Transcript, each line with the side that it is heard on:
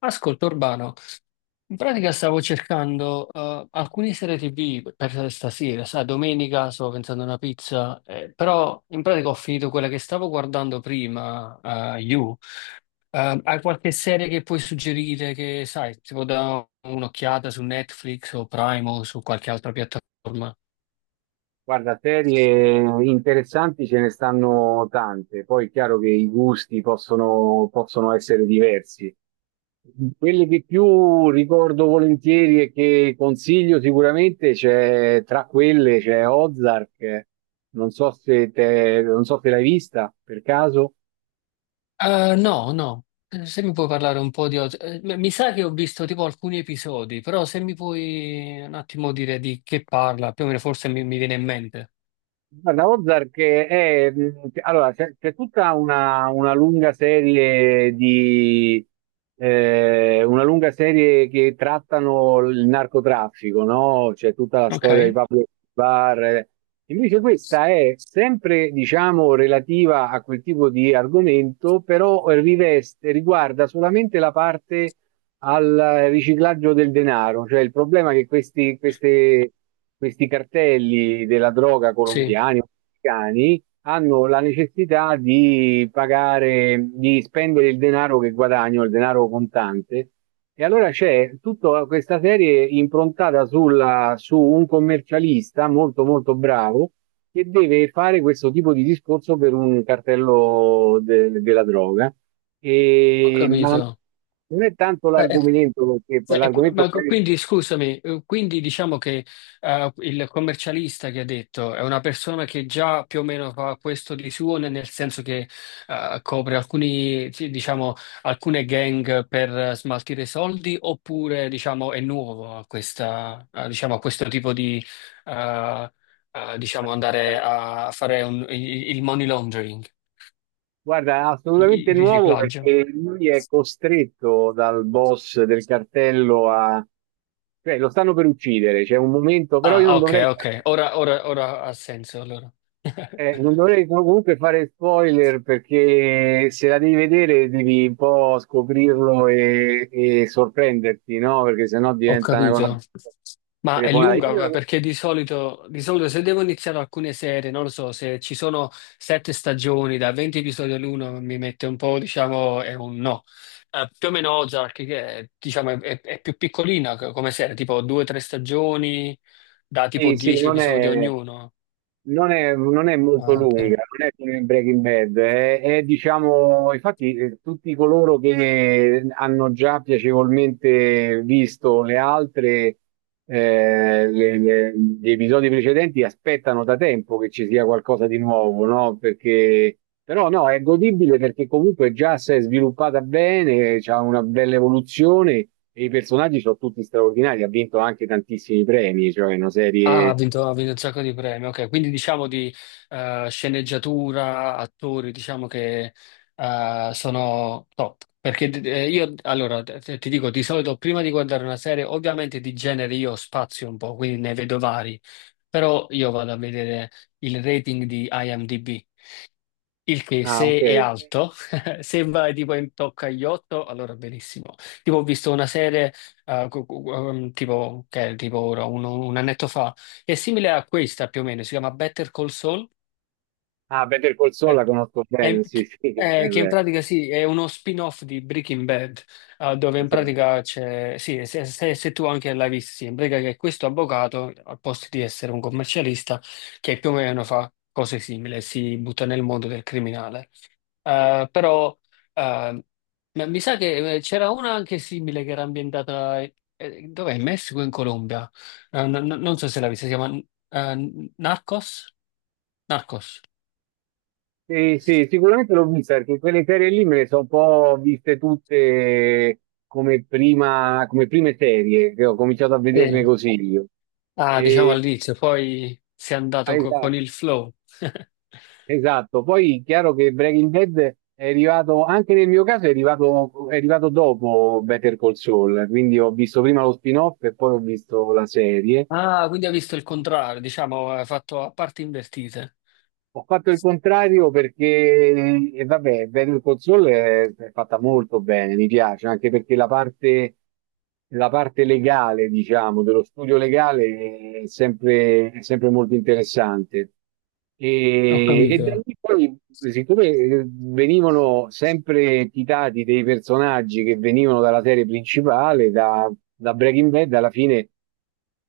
left: Ascolta Urbano, in pratica stavo cercando alcune serie TV per stasera, sai, domenica stavo pensando a una pizza, però in pratica ho finito quella che stavo guardando prima, You. Hai qualche serie che puoi suggerire che, sai, si può dare un'occhiata su Netflix o Prime o su qualche altra piattaforma?
right: Guarda, serie interessanti ce ne stanno tante, poi è chiaro che i gusti possono, possono essere diversi. Quelle che più ricordo volentieri e che consiglio sicuramente c'è, tra quelle c'è Ozark, non so se non so se l'hai vista per caso.
left: No, no. Se mi puoi parlare un po' di... mi sa che ho visto tipo alcuni episodi, però se mi puoi un attimo dire di che parla, più o meno forse mi viene in mente.
right: Guarda, Ozark è, allora, c'è tutta una lunga serie di, una lunga serie che trattano il narcotraffico, no? C'è tutta la
left: Ok?
right: storia di Pablo Escobar. Invece questa è sempre, diciamo, relativa a quel tipo di argomento, però riveste, riguarda solamente la parte al riciclaggio del denaro, cioè il problema è che questi, questi cartelli della droga
left: Sì,
right: colombiani o messicani hanno la necessità di pagare, di spendere il denaro che guadagnano, il denaro contante. E allora c'è tutta questa serie improntata su un commercialista molto molto bravo che deve fare questo tipo di discorso per un cartello della droga.
left: ho
right: E,
left: capito.
right: ma non è tanto l'argomento, perché poi l'argomento
left: Quindi scusami, quindi diciamo che il commercialista che ha detto è una persona che già più o meno fa questo di suo, nel senso che copre alcuni, sì, diciamo, alcune gang per smaltire soldi, oppure diciamo, è nuovo a, questa, a, diciamo, a questo tipo di eh, diciamo, andare a fare il money laundering,
right: Guarda, è
left: il
right: assolutamente
left: il
right: nuovo
left: riciclaggio.
right: perché lui è costretto dal boss del cartello a... cioè lo stanno per uccidere, c'è un momento, però io
left: Ah,
right: non
left: ok,
right: dovrei...
left: ok, ora ha senso allora.
right: Non dovrei comunque fare spoiler perché se la devi vedere devi un po' scoprirlo e sorprenderti, no? Perché sennò
left: Ho
right: diventa una cosa
left: capito. Ma è
right: telefonata.
left: lunga ma perché di solito se devo iniziare alcune serie, non lo so, se ci sono sette stagioni da 20 episodi all'uno mi mette un po', diciamo, è un no. Più o meno Ozark, che è, diciamo, è più piccolina come serie, tipo due o tre stagioni da tipo
right: Sì, sì,
left: 10 episodi ognuno.
right: non è molto lunga, non è come Breaking Bad, è, diciamo, infatti tutti coloro che hanno già piacevolmente visto le altre, gli episodi precedenti aspettano da tempo che ci sia qualcosa di nuovo, no? Perché, però no, è godibile perché comunque già si è sviluppata bene, c'ha una bella evoluzione. E i personaggi sono tutti straordinari, ha vinto anche tantissimi premi, cioè una
left: Ah,
right: serie...
left: ha vinto un sacco di premi, ok. Quindi diciamo di sceneggiatura, attori, diciamo che sono top. Perché io, allora, ti dico, di solito prima di guardare una serie, ovviamente di genere io spazio un po', quindi ne vedo vari, però io vado a vedere il rating di IMDb. Il che,
right: Ah, ok.
left: se è alto, sembra tipo in tocca agli 8, allora benissimo. Tipo, ho visto una serie, tipo, che è tipo ora, un annetto fa, è simile a questa più o meno, si chiama Better Call Saul,
right: Ah, Better Call Saul la
left: eh,
right: conosco
left: è-
right: bene, sì, sì,
left: che in
right: beh,
left: pratica sì, è uno spin-off di Breaking Bad, dove in
right: esatto.
left: pratica c'è, sì, se tu anche l'hai visto, sì, in pratica che questo avvocato, al posto di essere un commercialista, che più o meno fa cose simili, si butta nel mondo del criminale. Però eh, ma mi sa che c'era una anche simile che era ambientata dov'è? In Messico o in Colombia? Non so se l'ha vista, si chiama Narcos? Narcos.
right: Sì, sì, sicuramente l'ho vista, perché quelle serie lì me le sono un po' viste tutte come prima, come prime serie, che ho cominciato a vederle
left: Sì.
right: così io.
left: Ah, diciamo
right: E,
left: all'inizio, poi si è
right: ah,
left: andato con
right: esatto.
left: il flow.
right: Esatto, poi chiaro che Breaking Bad è arrivato, anche nel mio caso è arrivato dopo Better Call Saul, quindi ho visto prima lo spin-off e poi ho visto la serie.
left: Ah, quindi ha visto il contrario, diciamo, ha fatto a parti invertite.
right: Ho fatto il contrario perché, e vabbè, Better Call Saul è fatta molto bene, mi piace, anche perché la parte legale, diciamo, dello studio legale è sempre molto interessante.
left: Ho
right: E da
left: capito.
right: lì poi, siccome venivano sempre citati dei personaggi che venivano dalla serie principale, da, da Breaking Bad, alla fine.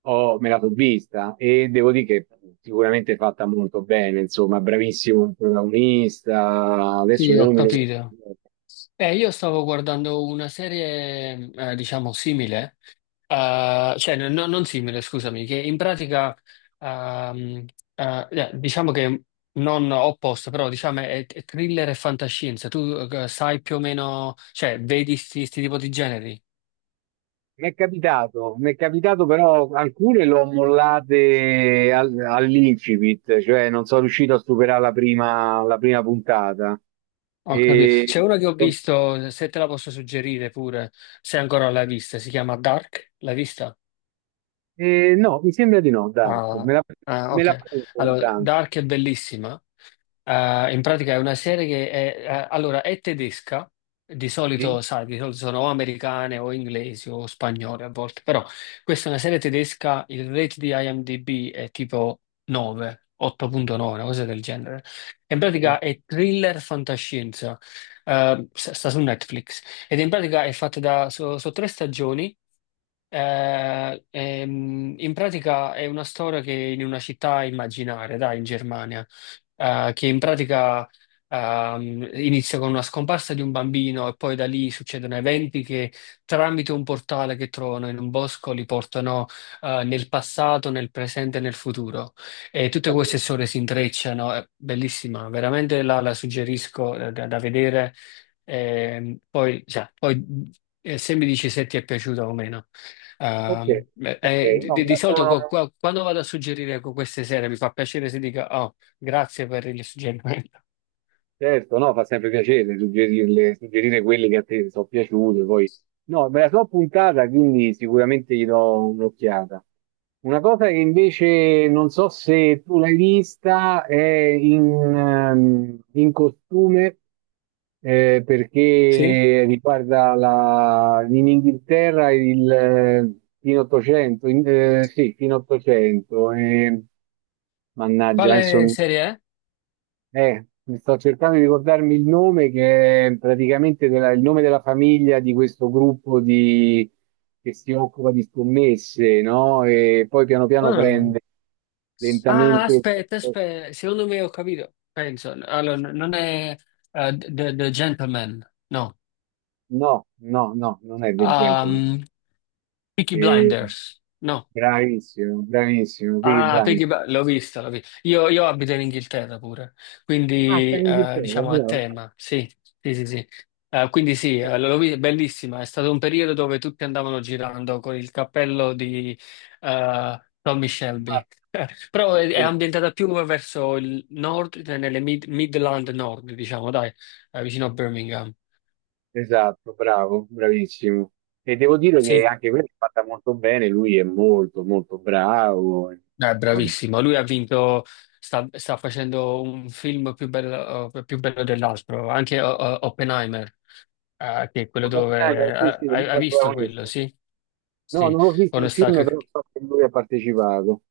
right: Me la sono vista e devo dire che sicuramente è fatta molto bene, insomma, bravissimo il protagonista. Adesso
left: Sì,
right: il
left: ho
right: nome non mi
left: capito.
right: ricordo.
left: Io stavo guardando una serie, diciamo, simile. Cioè, non simile, scusami, che in pratica, ehm, diciamo che non opposto, però diciamo è thriller e fantascienza. Tu sai più o meno, cioè, vedi sti tipo di generi?
right: Mi è capitato però alcune l'ho mollate all'incipit, cioè non sono riuscito a superare la prima puntata.
left: Ho capito.
right: E,
left: C'è uno che ho visto, se te la posso suggerire pure, se ancora l'hai vista, si chiama Dark, l'hai vista?
right: e no, mi sembra di no, Dante.
left: Ah,
right: Me la
left: ok.
right: prendo ogni
left: Allora,
right: tanto.
left: Dark è bellissima. In pratica è una serie che è, allora, è tedesca, di
right: Sì?
left: solito, sai, di solito sono o americane o inglesi o spagnole a volte, però questa è una serie tedesca, il rate di IMDb è tipo 9, 8.9, una cosa del genere. In pratica è thriller fantascienza, sta su Netflix ed in pratica è fatta da, so tre stagioni, in pratica è una storia che in una città immaginaria, dai, in Germania, che in pratica inizia con una scomparsa di un bambino e poi da lì succedono eventi che tramite un portale che trovano in un bosco li portano nel passato, nel presente e nel futuro. E tutte queste
right: Ok,
left: storie si intrecciano, è bellissima, veramente la suggerisco da vedere. Poi, cioè, poi se mi dici se ti è piaciuta o meno.
right: ok,
left: Beh,
right: ok, no, me
left: di
right: la
left: solito
right: sono
left: quando vado a suggerire con queste serie mi fa piacere se dica oh, grazie per il suggerimento.
right: Certo, no, fa sempre piacere suggerirle, suggerire quelle che a te sono piaciute, poi... No, me la so puntata, quindi sicuramente gli do un'occhiata. Una cosa che invece non so se tu l'hai vista è in, in costume,
left: Sì?
right: perché riguarda la, in Inghilterra il fine 800, sì, fine 800, mannaggia, adesso
left: Quale serie è?
right: mi sto cercando di ricordarmi il nome che è praticamente il nome della famiglia di questo gruppo che si occupa di scommesse, no? E poi piano piano
left: Ah,
right: prende
left: ah,
right: lentamente.
left: aspetta, aspetta, secondo me ho capito. Penso, allora, non è The Gentleman, no.
right: No, no, no, non è del genere.
left: Ehm, Peaky
right: Eh,
left: Blinders, no.
right: bravissimo, bravissimo, Peaky
left: Ah,
right: Blinders.
left: L'ho vista, l'ho vista. Io abito in Inghilterra pure,
right: Ah, sta
left: quindi
right: in Inghilterra,
left: diciamo a
right: allora.
left: tema, Sì, sì. Quindi sì,
right: Eh,
left: l'ho vista, bellissima, è stato un periodo dove tutti andavano girando con il cappello di Tommy Shelby.
right: guarda.
left: Però è ambientata più verso il nord, cioè nelle Midland Nord, diciamo, dai, vicino a Birmingham.
right: Esatto, bravo, bravissimo. E devo dire che
left: Sì.
right: anche quella è fatta molto bene, lui è molto molto bravo. E vabbè.
left: Bravissimo, lui ha vinto, sta facendo un film più bello dell'altro, anche Oppenheimer, che è quello
right: Non ho
left: dove...
right: finale, sì, sì, lui fa
left: hai
right: il
left: visto quello,
right: protagonista.
left: sì?
right: No,
left: Sì,
right: non ho visto
left: quando
right: il
left: sta...
right: film, però so che lui ha partecipato.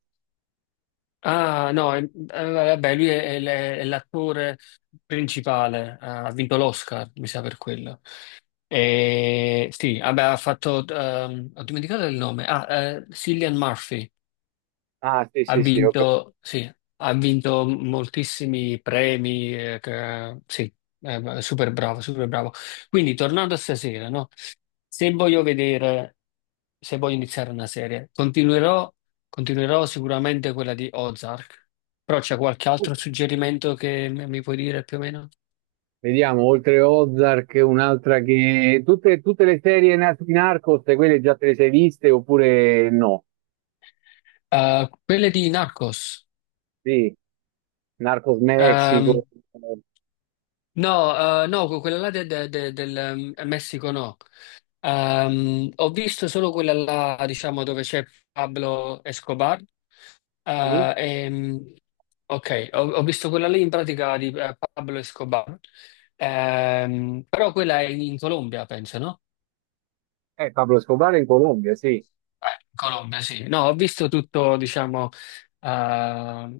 left: ah, no, vabbè, lui è, è l'attore principale, ha vinto l'Oscar, mi sa per quello. E, sì, vabbè, ha fatto... ho dimenticato il nome. Ah, Cillian Murphy.
right: Ah, sì,
left: Ha
right: sì, sì, ok.
left: vinto, sì, ha vinto moltissimi premi, sì, super bravo, super bravo. Quindi, tornando a stasera, no? Se voglio vedere, se voglio iniziare una serie, continuerò, continuerò sicuramente quella di Ozark, però c'è qualche altro suggerimento che mi puoi dire più o meno?
right: Vediamo, oltre Ozark, un'altra che... Tutte, tutte le serie di Narcos, quelle già te le sei viste oppure no?
left: Quelle di Narcos.
right: Sì, Narcos
left: Ehm,
right: Mexico,
left: no, no, quella là del Messico no. Ho visto solo quella là, diciamo, dove c'è Pablo Escobar.
right: sì.
left: Eh, ehm, ok, ho visto quella lì in pratica di Pablo Escobar. Però quella è in Colombia, penso, no?
right: Pablo Escobar in Colombia, sì.
left: In Colombia, sì. No, ho visto tutto, diciamo, eh,